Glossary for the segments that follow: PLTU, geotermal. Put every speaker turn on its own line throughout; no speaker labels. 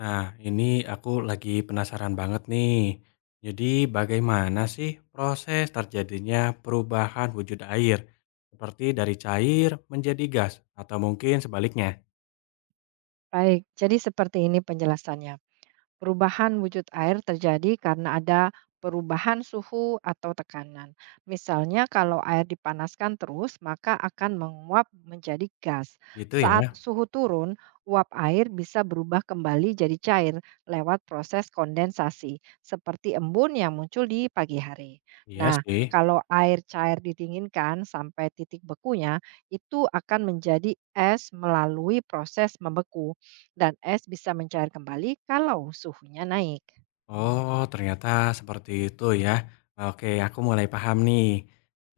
Nah, ini aku lagi penasaran banget nih. Jadi, bagaimana sih proses terjadinya perubahan wujud air, seperti dari cair menjadi gas, atau mungkin sebaliknya?
Baik, jadi seperti ini penjelasannya. Perubahan wujud air terjadi karena ada perubahan suhu atau tekanan. Misalnya kalau air dipanaskan terus, maka akan menguap menjadi gas.
Gitu
Saat
ya?
suhu turun, uap air bisa berubah kembali jadi cair lewat proses kondensasi, seperti embun yang muncul di pagi hari.
Iya
Nah,
sih.
kalau air cair didinginkan sampai titik bekunya, itu akan menjadi es melalui proses membeku dan es bisa mencair kembali kalau suhunya naik.
Oh, ternyata seperti itu ya. Oke, aku mulai paham nih.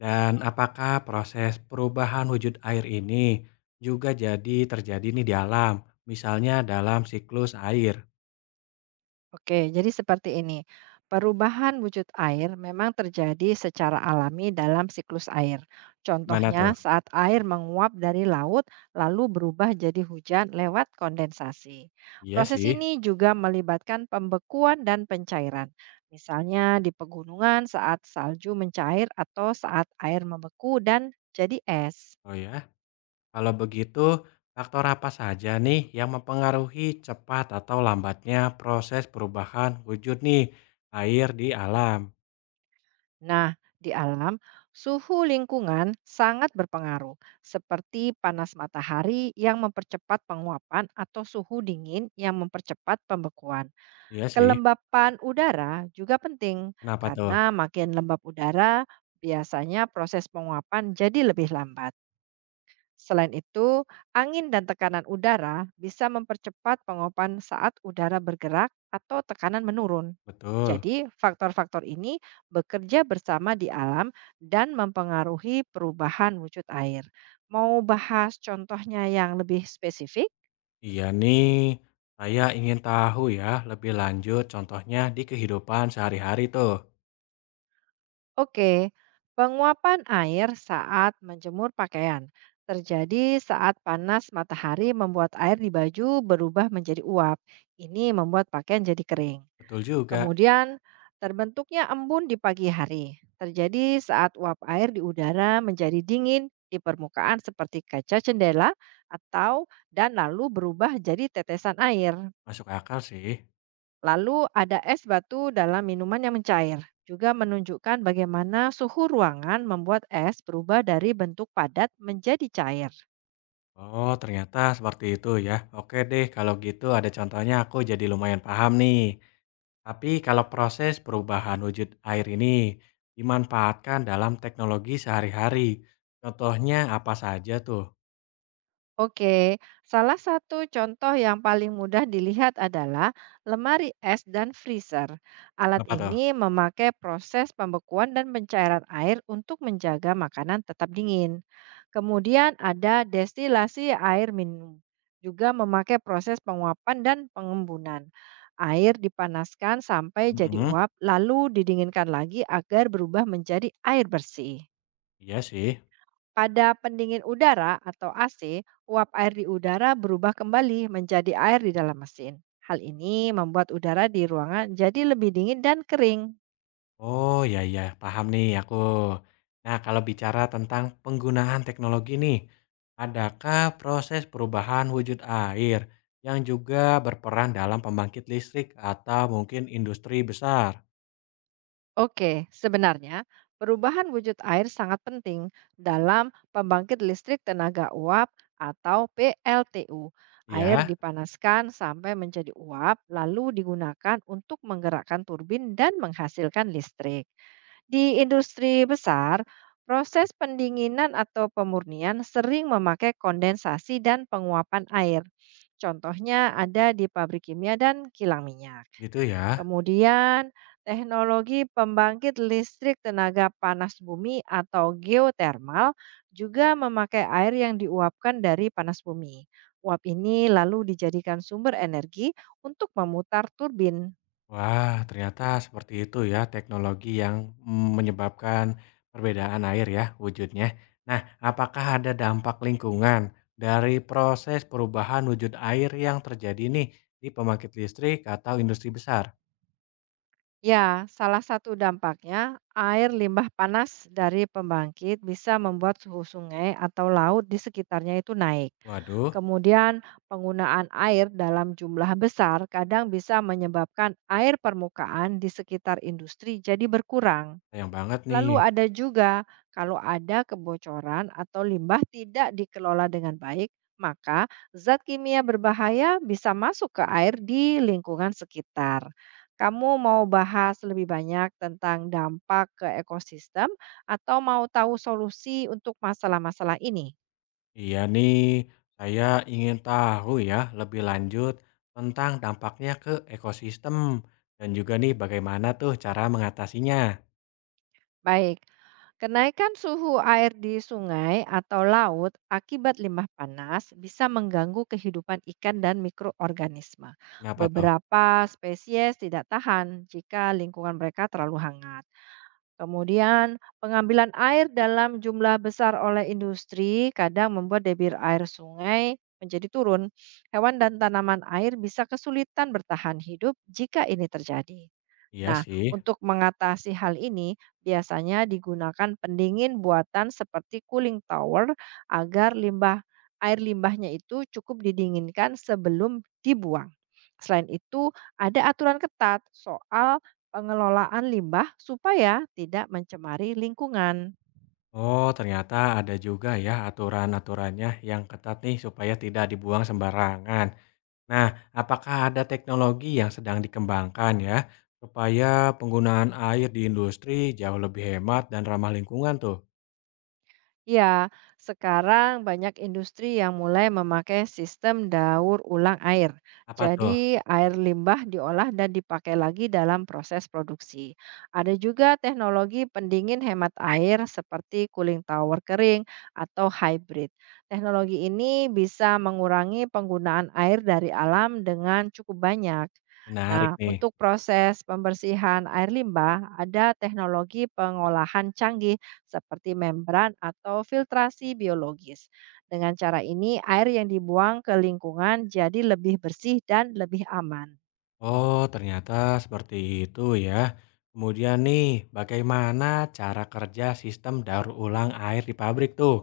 Dan apakah proses perubahan wujud air ini juga jadi terjadi nih di alam, misalnya dalam siklus air?
Oke, jadi seperti ini. Perubahan wujud air memang terjadi secara alami dalam siklus air.
Gimana
Contohnya
tuh?
saat air menguap dari laut lalu berubah jadi hujan lewat kondensasi.
Iya
Proses
sih.
ini juga melibatkan pembekuan dan pencairan. Misalnya di pegunungan saat salju mencair atau saat air membeku dan jadi es.
Oh ya. Kalau begitu, faktor apa saja nih yang mempengaruhi cepat atau lambatnya proses perubahan wujud nih air di alam?
Nah, di alam, suhu lingkungan sangat berpengaruh, seperti panas matahari yang mempercepat penguapan atau suhu dingin yang mempercepat pembekuan.
Iya sih.
Kelembapan udara juga penting,
Kenapa tuh?
karena makin lembab udara, biasanya proses penguapan jadi lebih lambat. Selain itu, angin dan tekanan udara bisa mempercepat pengopan saat udara bergerak atau tekanan menurun.
Betul.
Jadi, faktor-faktor ini bekerja bersama di alam dan mempengaruhi perubahan wujud air. Mau bahas contohnya yang lebih spesifik?
Iya nih, saya ingin tahu ya lebih lanjut contohnya di kehidupan sehari-hari tuh.
Oke, penguapan air saat menjemur pakaian terjadi saat panas matahari membuat air di baju berubah menjadi uap. Ini membuat pakaian jadi kering.
Betul juga.
Kemudian terbentuknya embun di pagi hari. Terjadi saat uap air di udara menjadi dingin di permukaan seperti kaca jendela atau dan lalu berubah jadi tetesan air.
Masuk akal sih.
Lalu ada es batu dalam minuman yang mencair. Juga menunjukkan bagaimana suhu ruangan membuat es berubah dari bentuk padat menjadi cair.
Oh, ternyata seperti itu ya. Oke deh, kalau gitu ada contohnya aku jadi lumayan paham nih. Tapi kalau proses perubahan wujud air ini dimanfaatkan dalam teknologi sehari-hari, contohnya apa saja tuh?
Oke, salah satu contoh yang paling mudah dilihat adalah lemari es dan freezer. Alat
Apa tuh?
ini memakai proses pembekuan dan pencairan air untuk menjaga makanan tetap dingin. Kemudian ada destilasi air minum, juga memakai proses penguapan dan pengembunan. Air dipanaskan sampai jadi
Mm-mm,
uap, lalu didinginkan lagi agar berubah menjadi air bersih.
iya sih.
Pada pendingin udara atau AC, uap air di udara berubah kembali menjadi air di dalam mesin. Hal ini membuat udara di ruangan jadi lebih dingin dan kering.
Oh, ya ya, paham nih aku. Nah, kalau bicara tentang penggunaan teknologi nih, adakah proses perubahan wujud air yang juga berperan dalam pembangkit listrik atau mungkin industri besar?
Oke, sebenarnya perubahan wujud air sangat penting dalam pembangkit listrik tenaga uap atau PLTU. Air
Ya,
dipanaskan sampai menjadi uap, lalu digunakan untuk menggerakkan turbin dan menghasilkan listrik. Di industri besar, proses pendinginan atau pemurnian sering memakai kondensasi dan penguapan air. Contohnya ada di pabrik kimia dan kilang minyak.
gitu ya.
Kemudian, teknologi pembangkit listrik tenaga panas bumi atau geotermal juga memakai air yang diuapkan dari panas bumi. Uap ini lalu dijadikan sumber energi untuk memutar turbin.
Wah, ternyata seperti itu ya teknologi yang menyebabkan perbedaan air ya wujudnya. Nah, apakah ada dampak lingkungan dari proses perubahan wujud air yang terjadi nih di pembangkit listrik atau industri besar?
Ya, salah satu dampaknya, air limbah panas dari pembangkit bisa membuat suhu sungai atau laut di sekitarnya itu naik.
Waduh,
Kemudian, penggunaan air dalam jumlah besar kadang bisa menyebabkan air permukaan di sekitar industri jadi berkurang.
sayang banget nih.
Lalu ada juga, kalau ada kebocoran atau limbah tidak dikelola dengan baik, maka zat kimia berbahaya bisa masuk ke air di lingkungan sekitar. Kamu mau bahas lebih banyak tentang dampak ke ekosistem atau mau tahu solusi untuk masalah-masalah ini?
Iya nih, saya ingin tahu ya lebih lanjut tentang dampaknya ke ekosistem dan juga nih bagaimana tuh cara mengatasinya.
Baik, kenaikan suhu air di sungai atau laut akibat limbah panas bisa mengganggu kehidupan ikan dan mikroorganisme.
Kenapa tuh?
Beberapa spesies tidak tahan jika lingkungan mereka terlalu hangat. Kemudian, pengambilan air dalam jumlah besar oleh industri kadang membuat debit air sungai menjadi turun. Hewan dan tanaman air bisa kesulitan bertahan hidup jika ini terjadi.
Iya
Nah,
sih.
untuk mengatasi hal ini, biasanya digunakan pendingin buatan seperti cooling tower agar air limbahnya itu cukup didinginkan sebelum dibuang. Selain itu, ada aturan ketat soal pengelolaan limbah supaya tidak mencemari lingkungan.
Oh, ternyata ada juga ya aturan-aturannya yang ketat nih supaya tidak dibuang sembarangan. Nah, apakah ada teknologi yang sedang dikembangkan ya supaya penggunaan air di industri jauh lebih hemat dan ramah lingkungan tuh?
Ya, sekarang banyak industri yang mulai memakai sistem daur ulang air.
Apa tuh?
Jadi, air limbah diolah dan dipakai lagi dalam proses produksi. Ada juga teknologi pendingin hemat air seperti cooling tower kering atau hybrid. Teknologi ini bisa mengurangi penggunaan air dari alam dengan cukup banyak.
Menarik
Nah,
nih.
untuk proses pembersihan air limbah, ada teknologi pengolahan canggih seperti membran atau filtrasi biologis. Dengan cara ini, air yang dibuang ke lingkungan jadi lebih bersih dan lebih aman.
Oh, ternyata seperti itu ya. Kemudian nih, bagaimana cara kerja sistem daur ulang air di pabrik tuh?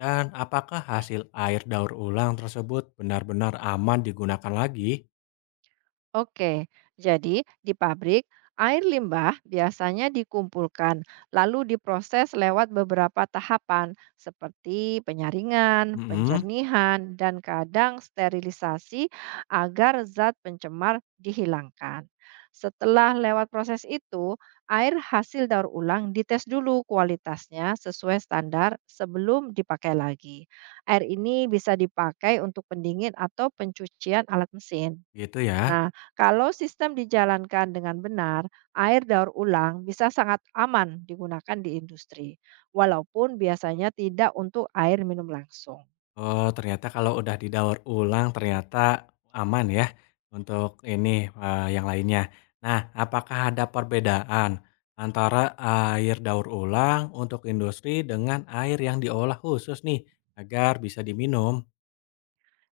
Dan apakah hasil air daur ulang tersebut benar-benar aman digunakan lagi?
Oke, jadi di pabrik, air limbah biasanya dikumpulkan, lalu diproses lewat beberapa tahapan seperti penyaringan,
Mhm,
pencernihan, dan kadang sterilisasi agar zat pencemar dihilangkan. Setelah lewat proses itu, air hasil daur ulang dites dulu kualitasnya sesuai standar sebelum dipakai lagi. Air ini bisa dipakai untuk pendingin atau pencucian alat mesin.
gitu ya.
Nah, kalau sistem dijalankan dengan benar, air daur ulang bisa sangat aman digunakan di industri, walaupun biasanya tidak untuk air minum langsung.
Oh, ternyata kalau udah didaur ulang ternyata aman ya untuk ini, yang lainnya. Nah, apakah ada perbedaan antara air daur ulang untuk industri dengan air yang diolah khusus nih, agar bisa diminum?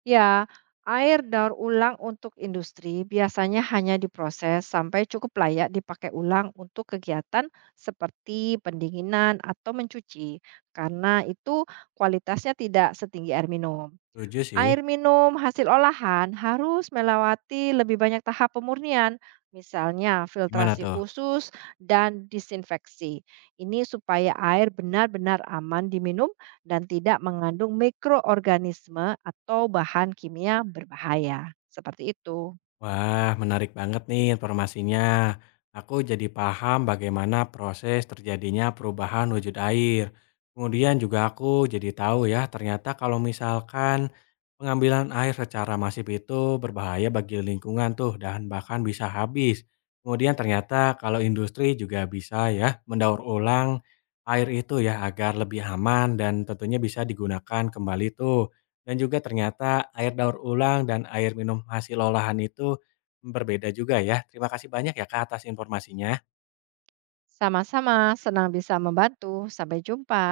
Ya, air daur ulang untuk industri biasanya hanya diproses sampai cukup layak dipakai ulang untuk kegiatan seperti pendinginan atau mencuci, karena itu kualitasnya tidak setinggi air minum.
Setuju sih.
Air minum hasil olahan harus melewati lebih banyak tahap pemurnian, misalnya
Gimana
filtrasi
tuh?
khusus dan disinfeksi. Ini supaya air benar-benar aman diminum dan tidak mengandung mikroorganisme atau bahan kimia berbahaya. Seperti itu.
Wah, menarik banget nih informasinya. Aku jadi paham bagaimana proses terjadinya perubahan wujud air. Kemudian juga aku jadi tahu ya, ternyata kalau misalkan pengambilan air secara masif itu berbahaya bagi lingkungan tuh dan bahkan bisa habis. Kemudian ternyata kalau industri juga bisa ya mendaur ulang air itu ya agar lebih aman dan tentunya bisa digunakan kembali tuh. Dan juga ternyata air daur ulang dan air minum hasil olahan itu berbeda juga ya. Terima kasih banyak ya, Kak, atas informasinya.
Sama-sama, senang bisa membantu. Sampai jumpa.